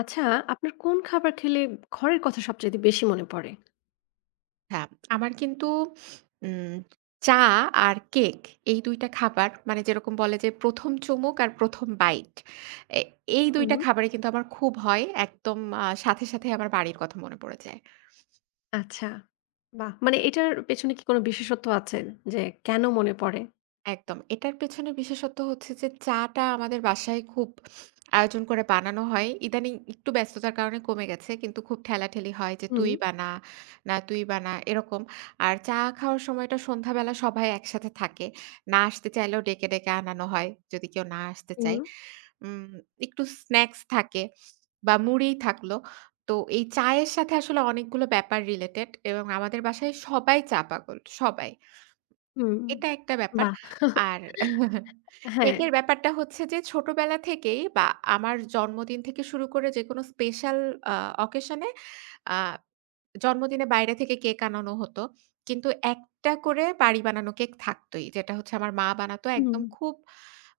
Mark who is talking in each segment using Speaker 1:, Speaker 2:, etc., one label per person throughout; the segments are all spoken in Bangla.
Speaker 1: আচ্ছা, আপনার কোন খাবার খেলে ঘরের কথা সবচাইতে বেশি মনে পড়ে?
Speaker 2: হ্যাঁ, আমার কিন্তু উম চা আর কেক এই ২ টা খাবার মানে যেরকম বলে যে ১ম চুমুক আর ১ম বাইট এ এই ২ টা
Speaker 1: হুম।
Speaker 2: খাবারই কিন্তু আমার খুব হয়। একদম সাথে, সাথে আমার বাড়ির কথা মনে পড়ে যায়।
Speaker 1: আচ্ছা, বাহ! মানে এটার পেছনে কি কোনো বিশেষত্ব আছে? যে কেন মনে পড়ে?
Speaker 2: একদম। এটার পেছনে বিশেষত হচ্ছে যে চাটা আমাদের বাসায় খুব আয়োজন করে বানানো হয়। ইদানিং একটু ব্যস্ততার কারণে কমে গেছে। কিন্তু খুব ঠেলাঠেলি হয় যে
Speaker 1: হুম।
Speaker 2: তুই বানা, না তুই বানা এরকম। আর চা খাওয়ার সময়টা সন্ধ্যাবেলা সবাই একসাথে থাকে। না আসতে চাইলেও ডেকে, ডেকে আনানো হয় যদি কেউ না আসতে
Speaker 1: হুম,
Speaker 2: চায়। উম একটু স্ন্যাকস থাকে বা মুড়ি থাকলো। তো এই চায়ের সাথে আসলে অনেকগুলো ব্যাপার রিলেটেড এবং আমাদের বাসায় সবাই চা পাগল, সবাই।
Speaker 1: হুম,
Speaker 2: এটা একটা ব্যাপার।
Speaker 1: বাহ!
Speaker 2: আর
Speaker 1: হ্যাঁ,
Speaker 2: কেকের ব্যাপারটা হচ্ছে যে ছোটবেলা থেকেই বা আমার জন্মদিন থেকে শুরু করে যেকোনো স্পেশাল আ অকেশন এ আ জন্মদিনে বাইরে থেকে কেক আনানো হতো। কিন্তু একটা করে বাড়ি বানানো কেক থাকতই। যেটা হচ্ছে আমার মা বানাতো
Speaker 1: হুম।
Speaker 2: একদম খুব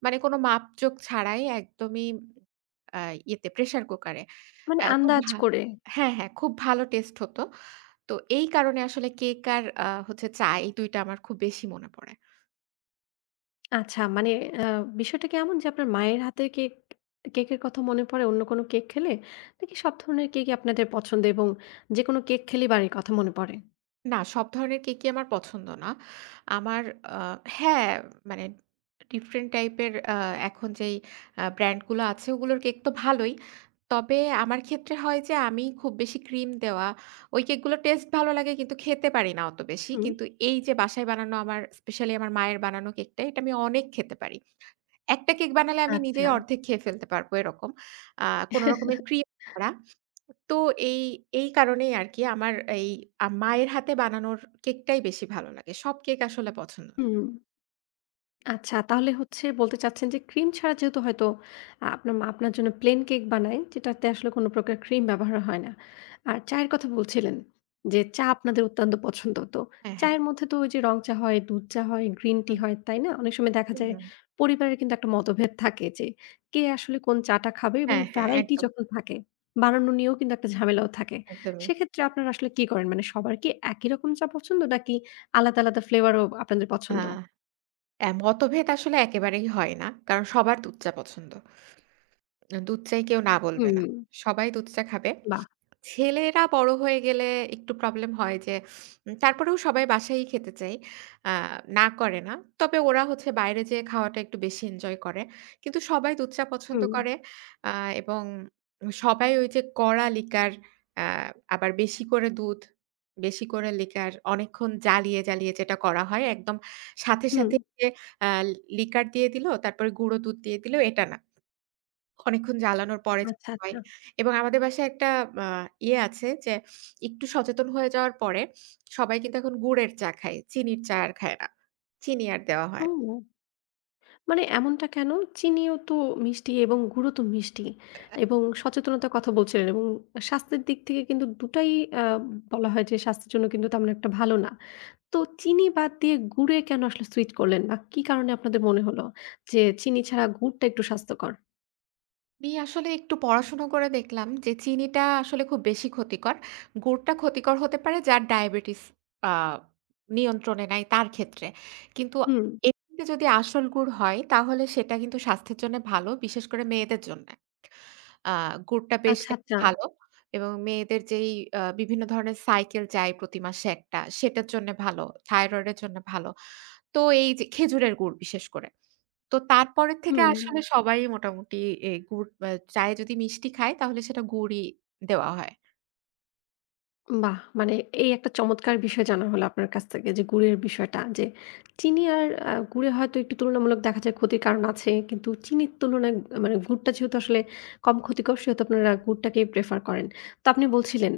Speaker 2: মানে কোনো মাপজোক ছাড়াই একদমই আ ইয়েতে প্রেশার কুকারে।
Speaker 1: মানে
Speaker 2: আ খুব
Speaker 1: আন্দাজ
Speaker 2: ভা
Speaker 1: করে।
Speaker 2: হ্যাঁ, হ্যাঁ, খুব ভালো টেস্ট হতো। তো এই কারণে আসলে কেক আর হচ্ছে চা এই ২ টা আমার খুব বেশি মনে পড়ে।
Speaker 1: আচ্ছা, মানে আ বিষয়টা কেমন যে আপনার মায়ের হাতের কেকের কথা মনে পড়ে অন্য কোনো কেক খেলে? নাকি সব ধরনের কেকই আপনাদের পছন্দ এবং যেকোনো কেক খেলেই বাড়ির কথা মনে পড়ে?
Speaker 2: না, সব ধরনের কেকই আমার পছন্দ না। আমার আ হ্যাঁ, মানে ডিফারেন্ট টাইপের এখন যেই ব্র্যান্ড গুলো আছে ওগুলোর কেক তো ভালোই। তবে আমার ক্ষেত্রে হয় যে আমি খুব বেশি ক্রিম দেওয়া, ওই কেকগুলো টেস্ট ভালো লাগে কিন্তু খেতে পারি না অত বেশি।
Speaker 1: হুম।
Speaker 2: কিন্তু এই যে বাসায় বানানো আমার স্পেশালি আমার মায়ের বানানো কেকটা এটা আমি অনেক খেতে পারি। একটা কেক বানালে আমি নিজেই
Speaker 1: আচ্ছা,
Speaker 2: অর্ধেক খেয়ে ফেলতে পারবো এরকম। আ কোন রকমের ক্রিম করা। তো এই, এই কারণেই আরকি আমার এই আ মায়ের হাতে বানানোর কেকটাই বেশি ভালো লাগে। সব কেক আসলে পছন্দ না।
Speaker 1: হুম। আচ্ছা তাহলে হচ্ছে বলতে চাচ্ছেন যে ক্রিম ছাড়া যেহেতু হয়তো আপনার মা আপনার জন্য প্লেন কেক বানায় যেটাতে আসলে কোনো প্রকার ক্রিম ব্যবহার হয় না। আর চায়ের কথা বলছিলেন যে চা আপনাদের অত্যন্ত পছন্দ। তো
Speaker 2: হ্যাঁ, হ্যাঁ।
Speaker 1: চায়ের মধ্যে তো ওই যে রং চা হয়, দুধ চা হয়, গ্রিন টি
Speaker 2: হুম,
Speaker 1: হয়, তাই না? অনেক সময় দেখা
Speaker 2: হুম,
Speaker 1: যায়
Speaker 2: হুম।
Speaker 1: পরিবারের কিন্তু একটা মতভেদ থাকে যে কে আসলে কোন চাটা খাবে এবং
Speaker 2: হ্যাঁ, হ্যাঁ,
Speaker 1: ভ্যারাইটি
Speaker 2: একদম,
Speaker 1: যখন থাকে বানানো নিয়েও কিন্তু একটা ঝামেলাও থাকে।
Speaker 2: একদমই।
Speaker 1: সেক্ষেত্রে আপনারা আসলে কি করেন? মানে সবার কি একই রকম চা পছন্দ নাকি আলাদা, আলাদা ফ্লেভারও আপনাদের
Speaker 2: আ
Speaker 1: পছন্দ?
Speaker 2: অ্যা মতভেদ আসলে একেবারেই হয় না। কারণ সবার দুধ চা পছন্দ। দুধ চায়ে কেউ না বলবে
Speaker 1: হুম,
Speaker 2: না। সবাই দুধ চা খাবে।
Speaker 1: বাহ!
Speaker 2: ছেলেরা বড় হয়ে গেলে একটু প্রবলেম হয় যে তারপরেও সবাই বাসায়ই খেতে চাই। আ না করে না। তবে ওরা হচ্ছে বাইরে যেয়ে খাওয়াটা একটু বেশি এনজয় করে। কিন্তু সবাই দুধ চা পছন্দ
Speaker 1: হুম,
Speaker 2: করে। আ এবং সবাই ওই যে কড়া লিকার, আ আবার বেশি করে দুধ, বেশি করে লিকার অনেকক্ষণ জ্বালিয়ে, জ্বালিয়ে যেটা করা হয় একদম সাথে,
Speaker 1: হুম।
Speaker 2: সাথে যে আ লিকার দিয়ে দিল, তারপরে গুঁড়ো দুধ দিয়ে দিল এটা না। অনেকক্ষণ জ্বালানোর পরে
Speaker 1: আচ্ছা,
Speaker 2: যেটা হয়
Speaker 1: আচ্ছা।
Speaker 2: এবং আমাদের বাসায় একটা আ ইয়ে আছে যে একটু সচেতন হয়ে যাওয়ার পরে সবাই কিন্তু এখন গুড়ের চা খায়। চিনির চা আর খায় না। চিনি আর দেওয়া হয় না।
Speaker 1: ও! মানে এমনটা কেন? চিনিও তো মিষ্টি এবং গুড়ও তো মিষ্টি এবং সচেতনতার কথা বলছিলেন এবং স্বাস্থ্যের দিক থেকে কিন্তু দুটাই আ বলা হয় যে স্বাস্থ্যের জন্য কিন্তু তেমন একটা ভালো না। তো চিনি বাদ দিয়ে গুড়ে কেন আসলে সুইট করলেন বা কি কারণে আপনাদের মনে হলো যে চিনি ছাড়া গুড়টা একটু স্বাস্থ্যকর?
Speaker 2: আমি আসলে একটু পড়াশোনা করে দেখলাম যে চিনিটা আসলে খুব বেশি ক্ষতিকর। গুড়টা ক্ষতিকর হতে পারে যার ডায়াবেটিস আ নিয়ন্ত্রণে নাই তার ক্ষেত্রে। কিন্তু
Speaker 1: হুম,
Speaker 2: এমনিতে যদি আসল গুড় হয় তাহলে সেটা কিন্তু স্বাস্থ্যের জন্য ভালো, বিশেষ করে মেয়েদের জন্য। আ গুড়টা বেশ
Speaker 1: আচ্ছা,
Speaker 2: নাকি
Speaker 1: আচ্ছা।
Speaker 2: ভালো এবং মেয়েদের যেই বিভিন্ন ধরনের সাইকেল যায় প্রতি মাসে একটা, সেটার জন্যে ভালো, থাইরয়েডের জন্য ভালো। তো এই যে খেজুরের গুড় বিশেষ করে। তো তারপরের থেকে
Speaker 1: হুম।
Speaker 2: আসলে সবাই মোটামুটি এ গুড় চায়ে যদি মিষ্টি খায় তাহলে সেটা গুড়ই দেওয়া হয়।
Speaker 1: বাহ! মানে এই একটা চমৎকার বিষয় জানা হলো আপনার কাছ থেকে যে গুড়ের বিষয়টা। যে চিনি আর গুড়ে হয়তো একটু তুলনামূলক দেখা যায় ক্ষতির কারণ আছে। কিন্তু চিনির তুলনায় আহ, মানে গুড়টা যেহেতু আসলে কম ক্ষতিকর সেহেতু আপনারা গুড়টাকেই প্রেফার করেন। তো আপনি বলছিলেন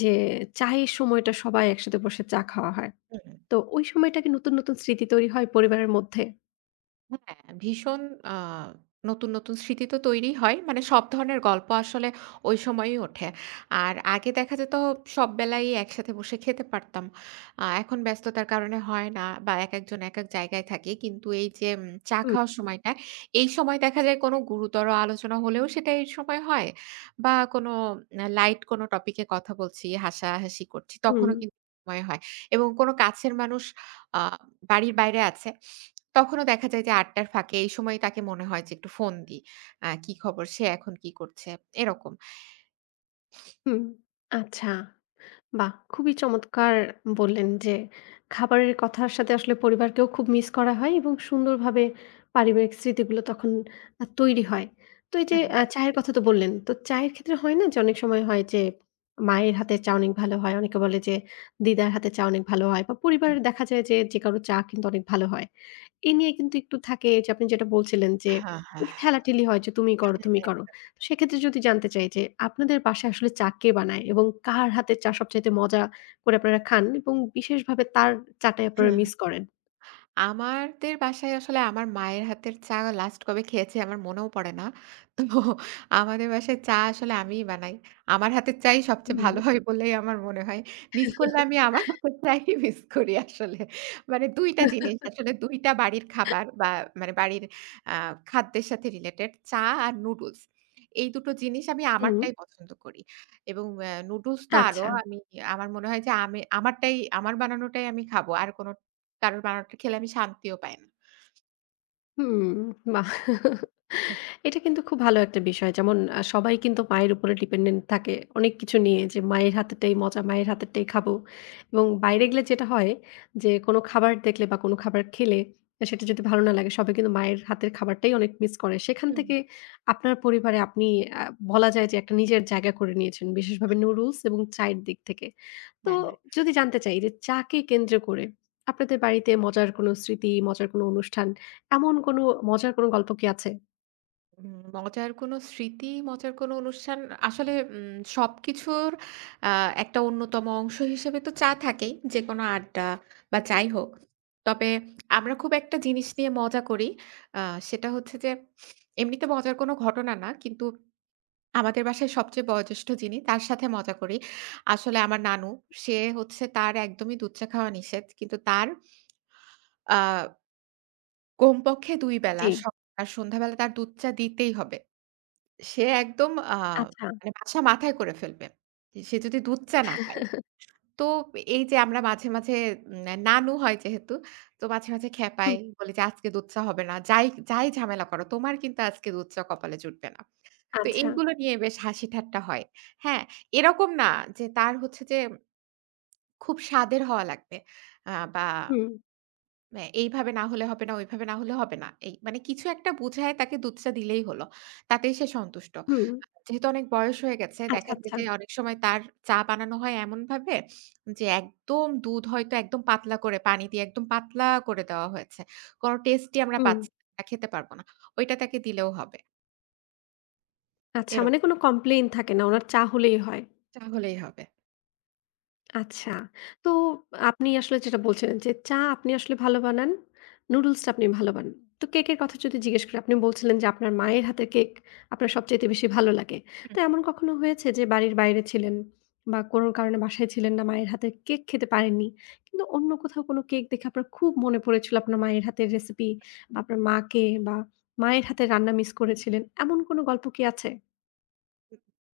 Speaker 1: যে চায়ের সময়টা সবাই একসাথে বসে চা খাওয়া হয়।
Speaker 2: হুম।
Speaker 1: তো ওই সময়টা কি নতুন, নতুন স্মৃতি তৈরি হয় পরিবারের মধ্যে?
Speaker 2: হ্যাঁ, ভীষণ আ নতুন, নতুন স্মৃতি তো তৈরি হয়। মানে সব ধরনের গল্প আসলে ওই সময়ই ওঠে। আর আগে দেখা যেত সব বেলাই একসাথে বসে খেতে পারতাম। এখন ব্যস্ততার কারণে হয় না বা একেকজন একেক জায়গায় থাকি। কিন্তু এই যে চা
Speaker 1: হুম,
Speaker 2: খাওয়ার সময়টা, এই সময় দেখা যায় কোনো গুরুতর আলোচনা হলেও সেটা এই সময় হয় বা কোনো লাইট কোনো টপিকে কথা বলছি, হাসাহাসি করছি
Speaker 1: হুম,
Speaker 2: তখনও কিন্তু সময় হয় এবং কোনো কাছের মানুষ আ বাড়ির বাইরে আছে। তখনও দেখা যায় যে আড্ডার ফাঁকে এই সময় তাকে মনে হয় যে একটু ফোন দিই। কি খবর? সে এখন কি করছে? এরকম।
Speaker 1: হুম। আচ্ছা। বাহ! খুবই চমৎকার বললেন যে, খাবারের কথার সাথে আসলে পরিবারকেও খুব মিস করা হয় এবং সুন্দরভাবে পারিবারিক স্মৃতিগুলো তখন তৈরি হয়। তো এই যে
Speaker 2: একদম।
Speaker 1: চায়ের কথা তো বললেন। তো চায়ের ক্ষেত্রে হয় না যে অনেক সময় হয় যে মায়ের হাতের চা অনেক ভালো হয়। অনেকে বলে যে দিদার হাতের চা অনেক ভালো হয় বা
Speaker 2: হুম।
Speaker 1: পরিবারের দেখা যায় যে কারো চা কিন্তু অনেক ভালো হয়। এ নিয়ে কিন্তু একটু থাকে যে আপনি যেটা বলছিলেন যে
Speaker 2: হ্যাঁ, হ্যাঁ,
Speaker 1: একটু ঠেলাঠেলি হয় যে তুমি করো, তুমি করো। তো সেক্ষেত্রে যদি জানতে চাই যে আপনাদের বাসায় আসলে চা কে বানায় এবং কার হাতের চা সবচাইতে মজা করে আপনারা খান এবং বিশেষভাবে তার চাটাই আপনারা
Speaker 2: হ্যাঁ।
Speaker 1: মিস করেন?
Speaker 2: আমাদের বাসায় আসলে আমার মায়ের হাতের চা লাস্ট কবে খেয়েছি আমার মনেও পড়ে না। তো আমাদের বাসায় চা আসলে আমিই বানাই। আমার হাতের চাই সবচেয়ে
Speaker 1: হুম।
Speaker 2: ভালো হয় বলেই আমার মনে হয়। মিস করলে আমি আমার হাতের চাই মিস করি আসলে। মানে ২
Speaker 1: হুম,
Speaker 2: টা জিনিস আসলে ২ টা বাড়ির খাবার বা মানে বাড়ির আ খাদ্যের সাথে রিলেটেড চা আর নুডলস। এই দুটো জিনিস আমি আমারটাই পছন্দ করি। এবং অ্যা নুডলস তো আরো
Speaker 1: আচ্ছা।
Speaker 2: আমি আমার মনে হয় যে আমি আমারটাই আমার বানানোটাই আমি খাবো। আর কোন কারোর বানানোটা খেলে আমি শান্তিও পাই না।
Speaker 1: হুম, বাহ! এটা কিন্তু খুব ভালো একটা বিষয়। যেমন সবাই কিন্তু মায়ের উপরে ডিপেন্ডেন্ট থাকে অনেক কিছু নিয়ে যে মায়ের হাতেরটাই মজা, মায়ের হাতেরটাই খাবো। এবং বাইরে গেলে যেটা হয় যে কোনো খাবার দেখলে বা কোনো খাবার খেলে সেটা যদি ভালো না লাগে সবাই কিন্তু মায়ের হাতের খাবারটাই অনেক মিস করে। সেখান
Speaker 2: হুম।
Speaker 1: থেকে আপনার পরিবারে আপনি আ বলা যায় যে একটা নিজের জায়গা করে নিয়েছেন। বিশেষভাবে নুডলস এবং চায়ের দিক থেকে। তো
Speaker 2: হ্যাঁ, হ্যাঁ।
Speaker 1: যদি জানতে চাই যে চাকে কেন্দ্র করে আপনাদের বাড়িতে মজার কোনো স্মৃতি, মজার কোনো অনুষ্ঠান এমন কোনো মজার কোনো গল্প কি আছে?
Speaker 2: উম মজার কোনো স্মৃতি, মজার কোনো অনুষ্ঠান আসলে সবকিছুর আ একটা অন্যতম অংশ হিসেবে তো চা থাকেই। যেকোনো আড্ডা বা যাই হোক। তবে আমরা খুব একটা জিনিস নিয়ে মজা করি। আ সেটা হচ্ছে যে এমনিতে মজার কোনো ঘটনা না। কিন্তু আমাদের বাসায় সবচেয়ে বয়োজ্যেষ্ঠ যিনি তার সাথে মজা করি। আসলে আমার নানু সে হচ্ছে তার একদমই দুধ চা খাওয়া নিষেধ। কিন্তু তার আ কমপক্ষে ২ বেলা
Speaker 1: জি।
Speaker 2: সকাল আর সন্ধ্যাবেলা তার দুধটা দিতেই হবে। সে একদম
Speaker 1: আচ্ছা।
Speaker 2: মানে বাসা মাথায় করে ফেলবে। সে যদি দুধ চা না পায়। তো এই যে আমরা মাঝে, মাঝে নানু হয় যেহেতু, তো মাঝে, মাঝে খেপাই।
Speaker 1: হুম,
Speaker 2: বলি যে, "আজকে দুধ চা হবে না। যাই, যাই ঝামেলা করো, তোমার কিন্তু আজকে দুধ চা কপালে জুটবে না।" তো
Speaker 1: আচ্ছা।
Speaker 2: এইগুলো নিয়ে বেশ হাসি-ঠাট্টা হয়। হ্যাঁ, এরকম না যে তার হচ্ছে যে খুব স্বাদের হওয়া লাগবে। বা
Speaker 1: হুম,
Speaker 2: এইভাবে না হলে হবে না, ওইভাবে না হলে হবে না। এই মানে কিছু একটা বুঝায় তাকে দুধটা দিলেই হলো। তাতেই সে সন্তুষ্ট।
Speaker 1: হুম।
Speaker 2: যেহেতু অনেক বয়স হয়ে গেছে,
Speaker 1: আচ্ছা,
Speaker 2: দেখা যায়
Speaker 1: আচ্ছা।
Speaker 2: যে অনেক সময় তার চা বানানো হয় এমনভাবে যে একদম দুধ হয়তো একদম পাতলা করে পানি দিয়ে একদম পাতলা করে দেওয়া হয়েছে। কোনো টেস্টই আমরা
Speaker 1: হুম।
Speaker 2: পাচ্ছি না, খেতে পারব না। ওইটা তাকে দিলেও হবে।
Speaker 1: আচ্ছা
Speaker 2: এরকম।
Speaker 1: মানে কোনো কমপ্লেইন থাকে না। উনার চা হলেই হয়।
Speaker 2: চা হলেই হবে।
Speaker 1: আচ্ছা। তো আপনি আসলে যেটা বলছিলেন যে, চা আপনি আসলে ভালো বানান, নুডলসটা আপনি ভালো বানান। তো কেকের কথা যদি জিজ্ঞেস করি, আপনি বলছিলেন যে আপনার মায়ের হাতের কেক আপনার সবচাইতে বেশি ভালো লাগে। তো
Speaker 2: হুম।
Speaker 1: এমন কখনো হয়েছে যে বাড়ির বাইরে ছিলেন বা কোনো কারণে বাসায় ছিলেন না, মায়ের হাতের কেক খেতে পারেননি। কিন্তু অন্য কোথাও কোনো কেক দেখে আপনার খুব মনে পড়েছিল আপনার মায়ের হাতের রেসিপি বা আপনার মাকে বা মায়ের হাতের রান্না মিস করেছিলেন। এমন কোনো গল্প কি আছে?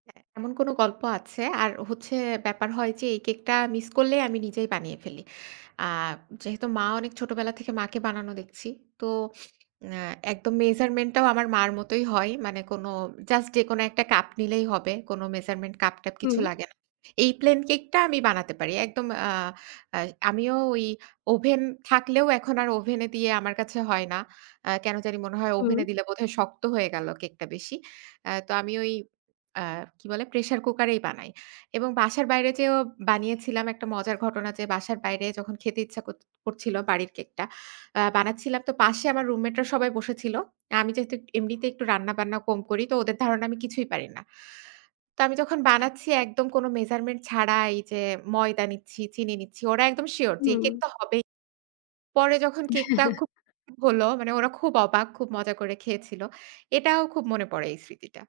Speaker 2: হ্যাঁ, এমন কোনো গল্প আছে। আর হচ্ছে ব্যাপার হয় যে এই কেকটা মিস করলেই আমি নিজেই বানিয়ে ফেলি। আ যেহেতু মা অনেক ছোটবেলা থেকে মাকে বানানো দেখছি। তো আ একদম মেজারমেন্টটাও আমার মার মতোই হয়। মানে কোনো জাস্ট যেকোনো একটা কাপ নিলেই হবে। কোনো মেজারমেন্ট কাপ-টাপ
Speaker 1: হুম,
Speaker 2: কিছু লাগে না। এই প্লেন কেকটা আমি বানাতে পারি। একদম আ আ আমিও ওই ওভেন থাকলেও এখন আর ওভেনে দিয়ে আমার কাছে হয় না। কেন জানি মনে হয়
Speaker 1: হুম।
Speaker 2: ওভেনে দিলে বোধহয় শক্ত হয়ে গেল কেকটা বেশি। তো আমি ওই আ কি বলে? প্রেশার কুকারেই বানাই। এবং বাসার বাইরে যেয়েও বানিয়েছিলাম। একটা মজার ঘটনা যে বাসার বাইরে যখন খেতে ইচ্ছা করছিল বাড়ির কেকটা, বানাচ্ছিলাম তো পাশে আমার রুমমেটরা সবাই বসেছিল। আমি যেহেতু এমনিতে একটু রান্না-বান্না কম করি তো ওদের ধারণা আমি কিছুই পারি না। তো আমি যখন
Speaker 1: আচ্ছা,
Speaker 2: বানাচ্ছি একদম কোনো মেজারমেন্ট ছাড়া এই যে ময়দা নিচ্ছি, চিনি নিচ্ছি। ওরা একদম শিওর যে এই
Speaker 1: হুম।
Speaker 2: কেক তো হবেই। পরে যখন কেকটা খুব হলো মানে ওরা খুব অবাক, খুব মজা করে খেয়েছিল। এটাও খুব মনে পড়ে এই স্মৃতিটা।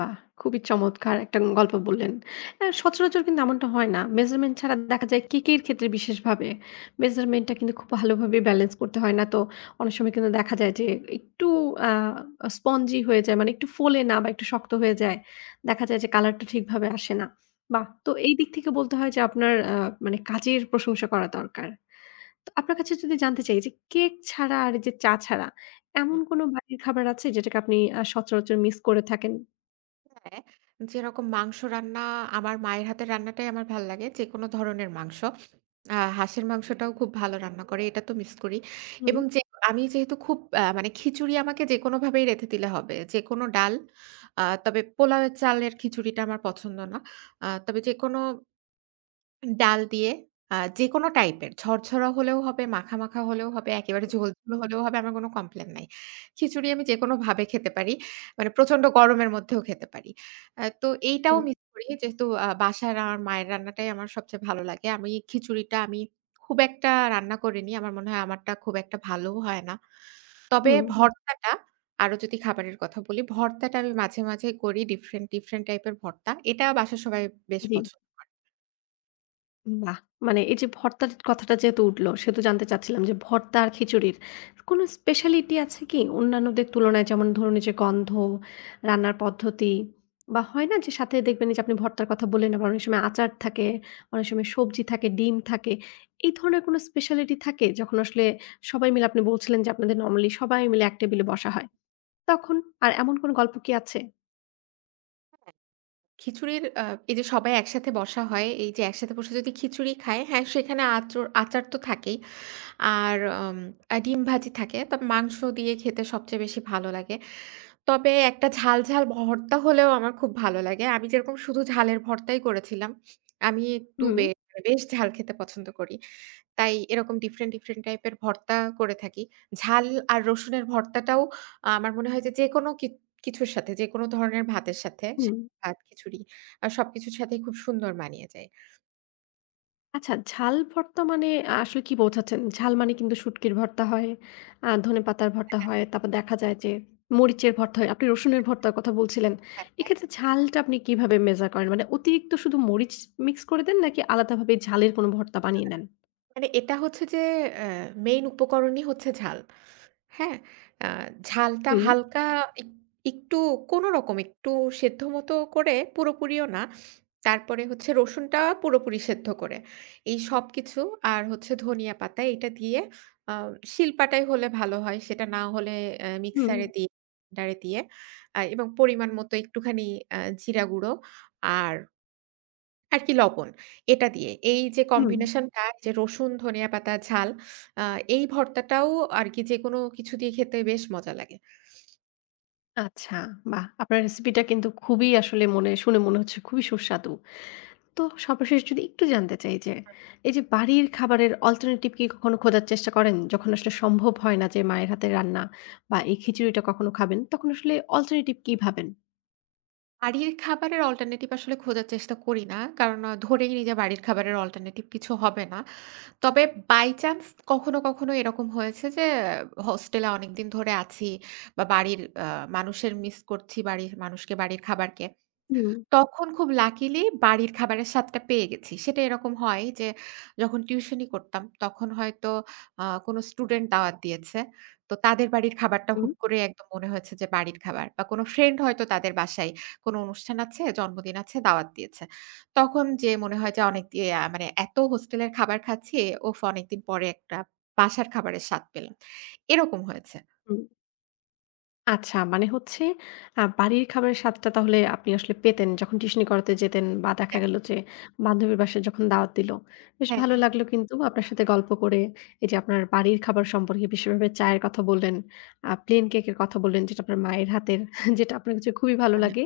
Speaker 1: বাহ! খুবই চমৎকার একটা গল্প বললেন। অ্যা সচরাচর কিন্তু এমনটা হয় না। মেজারমেন্ট ছাড়া দেখা যায় কেকের ক্ষেত্রে বিশেষভাবে মেজারমেন্টটা কিন্তু খুব ভালোভাবে ব্যালেন্স করতে হয়। না তো অনেক সময় কিন্তু দেখা যায় যে একটু আ স্পঞ্জি হয়ে যায় মানে একটু ফোলে না বা একটু শক্ত হয়ে যায়। দেখা যায় যে কালারটা ঠিকভাবে আসে না। বাহ! তো এই দিক থেকে বলতে হয় যে আপনার মানে কাজের প্রশংসা করা দরকার। তো আপনার কাছে যদি জানতে চাই যে কেক ছাড়া আর এই যে চা ছাড়া এমন কোনো বাড়ির খাবার আছে যেটাকে আপনি সচরাচর মিস করে থাকেন?
Speaker 2: হ্যাঁ, যেরকম মাংস রান্না আমার মায়ের হাতের রান্নাটাই আমার ভাল লাগে। যেকোনো ধরনের মাংস। হাঁসের মাংসটাও খুব ভালো রান্না করে। এটা তো মিস করি।
Speaker 1: হুম।
Speaker 2: এবং যে আমি যেহেতু খুব মানে খিচুড়ি আমাকে যেকোনোভাবেই রেঁধে দিলে হবে। যেকোনো ডাল। তবে পোলাওয়ের চালের খিচুড়িটা আমার পছন্দ না। তবে যেকোনো ডাল দিয়ে যেকোনো টাইপের ঝরঝরা হলেও হবে, মাখা, মাখা হলেও হবে, একেবারে ঝোল, ঝোল হলেও হবে। আমার কোনো কমপ্লেন নাই। খিচুড়ি আমি যেকোনোভাবে খেতে পারি। মানে প্রচন্ড গরমের মধ্যেও খেতে পারি। তো এইটাও
Speaker 1: হুম,
Speaker 2: মিস করি যেহেতু বাসার আমার মায়ের রান্নাটাই আমার সবচেয়ে ভালো লাগে। আমি খিচুড়িটা আমি খুব একটা রান্না করিনি। আমার মনে হয় আমারটা খুব একটা ভালোও হয় না। তবে
Speaker 1: হুম,
Speaker 2: হুম। ভর্তাটা আরো যদি খাবারের কথা বলি, ভর্তাটা আমি মাঝে, মাঝে করি। ডিফরেন্ট, ডিফরেন্ট টাইপের ভর্তা। এটা বাসার সবাই বেশ
Speaker 1: জি।
Speaker 2: পছন্দ
Speaker 1: বাহ! মানে এই যে ভর্তার কথাটা যেহেতু উঠলো, সেহেতু জানতে চাচ্ছিলাম যে ভর্তা আর খিচুড়ির কোনো স্পেশালিটি আছে কি? অন্যান্যদের তুলনায় যেমন ধরুন এই যে গন্ধ, রান্নার পদ্ধতি বা হয় না যে সাথে দেখবেন এই যে আপনি ভর্তার কথা বললেন, আবার অনেক সময় আচার থাকে, অনেক সময় সবজি থাকে, ডিম থাকে। এই ধরনের কোনো স্পেশালিটি থাকে যখন আসলে সবাই মিলে আপনি বলছিলেন যে আপনাদের নরমালি সবাই মিলে এক টেবিলে বসা হয়। তখন আর এমন কোনো গল্প কি আছে?
Speaker 2: খিচুড়ির এই যে সবাই একসাথে বসা হয়, এই যে একসাথে বসে যদি খিচুড়ি খায়, হ্যাঁ, সেখানে আচার তো থাকেই। আর আম আ ডিম ভাজি থাকে। তবে মাংস দিয়ে খেতে সবচেয়ে বেশি ভালো লাগে। তবে একটা ঝাল, ঝাল ভর্তা হলেও আমার খুব ভালো লাগে। আমি যেরকম শুধু ঝালের ভর্তাই করেছিলাম। আমি একটু
Speaker 1: হুম,
Speaker 2: মানে বেশ ঝাল খেতে পছন্দ করি। তাই এরকম ডিফারেন্ট, ডিফারেন্ট টাইপের ভর্তা করে থাকি। ঝাল আর রসুনের ভর্তাটাও আমার মনে হয় যে, যেকোনো কিছুর সাথে, যেকোনো ধরনের ভাতের সাথে,
Speaker 1: হুম।
Speaker 2: সাদা ভাত, খিচুড়ি সবকিছুর সাথেই খুব সুন্দর মানিয়ে যায়।
Speaker 1: আচ্ছা, ঝাল ভর্তা মানে আসলে কি বোঝাচ্ছেন? ঝাল মানে কিন্তু শুটকির ভর্তা হয়, ধনেপাতার ভর্তা
Speaker 2: হ্যাঁ,
Speaker 1: হয়, তারপর দেখা যায় যে মরিচের ভর্তা হয়। আপনি রসুনের ভর্তার কথা বলছিলেন।
Speaker 2: হ্যাঁ, হ্যাঁ।
Speaker 1: এক্ষেত্রে ঝালটা আপনি কিভাবে মেজার করেন? মানে অতিরিক্ত শুধু মরিচ মিক্স করে দেন নাকি আলাদাভাবে ঝালের কোনো ভর্তা বানিয়ে নেন?
Speaker 2: মানে এটা হচ্ছে যে, অ্যা মেইন উপকরণই হচ্ছে ঝাল। হ্যাঁ, আ ঝালটা
Speaker 1: হুম,
Speaker 2: হালকা এক একটু কোনরকম একটু সেদ্ধ মতো করে পুরোপুরিও না। তারপরে হচ্ছে রসুনটা পুরোপুরি সেদ্ধ করে। এই সবকিছু আর হচ্ছে ধনিয়া পাতা এটা দিয়ে আ শিলপাটায় হলে ভালো হয়। সেটা না হলে
Speaker 1: হুম,
Speaker 2: মিক্সারে দিয়ে গ্রাইন্ডারে দিয়ে এবং পরিমাণ মতো একটুখানি জিরা গুঁড়ো আর আর কি লবণ। এটা দিয়ে এই যে হুম।
Speaker 1: হুম।
Speaker 2: কম্বিনেশন টা যে রসুন, ধনিয়া পাতা, ঝাল আ এই ভর্তাটাও আর কি যেকোনো কিছু দিয়ে খেতে বেশ মজা লাগে।
Speaker 1: আচ্ছা, বাহ! আপনার রেসিপিটা কিন্তু খুবই আসলে শুনে মনে হচ্ছে খুবই সুস্বাদু। তো সর্বশেষ যদি একটু জানতে চাই যে, এই যে বাড়ির খাবারের অল্টারনেটিভ কি কখনো খোঁজার চেষ্টা করেন? যখন আসলে সম্ভব হয় না যে মায়ের হাতের রান্না বা এই খিচুড়িটা কখনো খাবেন, তখন আসলে অল্টারনেটিভ কি ভাবেন?
Speaker 2: বাড়ির খাবারের অল্টারনেটিভ আসলে খোঁজার চেষ্টা করি না। কারণ ধরেই নিই যে বাড়ির খাবারের অল্টারনেটিভ কিছু হবে না। তবে বাই চান্স কখনো, কখনো এরকম হয়েছে যে হোস্টেলে অনেকদিন ধরে আছি বা বাড়ির আ মানুষের মিস করছি, বাড়ির মানুষকে, বাড়ির খাবারকে।
Speaker 1: হুম,
Speaker 2: তখন খুব লাকিলি বাড়ির খাবারের স্বাদটা পেয়ে গেছি। সেটা এরকম হয় যে যখন টিউশনি করতাম তখন হয়তো কোনো স্টুডেন্ট দাওয়াত দিয়েছে। তো তাদের বাড়ির খাবারটা
Speaker 1: হুম,
Speaker 2: হুট করে একদম মনে হয়েছে যে বাড়ির খাবার বা কোনো ফ্রেন্ড হয়তো তাদের বাসায় কোনো অনুষ্ঠান আছে, জন্মদিন আছে, দাওয়াত দিয়েছে। তখন যেয়ে মনে হয় যে অনেক দিয়ে মানে এত হোস্টেলের খাবার খাচ্ছি, ওফ! অনেকদিন পরে একটা বাসার খাবারের স্বাদ পেলাম। এরকম হয়েছে।
Speaker 1: হুম। আচ্ছা, মানে হচ্ছে বাড়ির খাবারের স্বাদটা তাহলে আপনি আসলে পেতেন যখন টিউশনি করাতে যেতেন বা দেখা
Speaker 2: হ্যাঁ,
Speaker 1: গেল যে বান্ধবীর বাসায় যখন দাওয়াত দিল। বেশ
Speaker 2: হ্যাঁ,
Speaker 1: ভালো
Speaker 2: হ্যাঁ,
Speaker 1: লাগলো কিন্তু আপনার সাথে গল্প করে। এই যে আপনার বাড়ির খাবার সম্পর্কে বিশেষভাবে চায়ের কথা বললেন, প্লেন কেকের কথা বললেন যেটা আপনার মায়ের হাতের যেটা আপনার কাছে খুবই ভালো
Speaker 2: হ্যাঁ, হ্যাঁ।
Speaker 1: লাগে।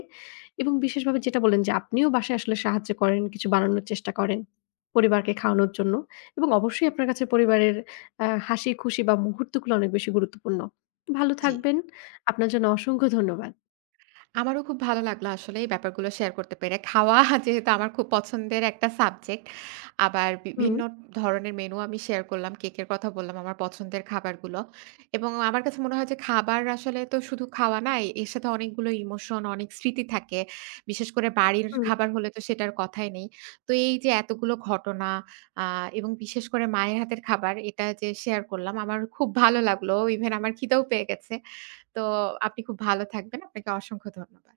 Speaker 1: এবং বিশেষভাবে যেটা বললেন যে আপনিও বাসায় আসলে সাহায্য করেন, কিছু বানানোর চেষ্টা করেন পরিবারকে খাওয়ানোর জন্য। এবং অবশ্যই আপনার কাছে পরিবারের হাসি খুশি বা মুহূর্তগুলো অনেক বেশি গুরুত্বপূর্ণ। ভালো
Speaker 2: জি।
Speaker 1: থাকবেন। আপনার জন্য অসংখ্য ধন্যবাদ।
Speaker 2: আমারও খুব ভালো লাগলো আসলে এই ব্যাপারগুলো শেয়ার করতে পেরে। খাওয়া যেহেতু আমার খুব পছন্দের একটা সাবজেক্ট। আবার
Speaker 1: হুম।
Speaker 2: বিভিন্ন ধরনের মেনু আমি শেয়ার করলাম। কেকের কথা বললাম, আমার পছন্দের খাবারগুলো। এবং আমার কাছে মনে হয় যে খাবার আসলে তো শুধু খাওয়া না, এর সাথে অনেকগুলো ইমোশন, অনেক স্মৃতি থাকে। বিশেষ করে বাড়ির খাবার হলে তো সেটার কথাই নেই। তো এই যে এতগুলো ঘটনা আ এবং বিশেষ করে মায়ের হাতের খাবার এটা যে শেয়ার করলাম, আমার খুব ভালো লাগলো। ইভেন আমার খিদেও পেয়ে গেছে। তো আপনি খুব ভালো থাকবেন। আপনাকে অসংখ্য ধন্যবাদ।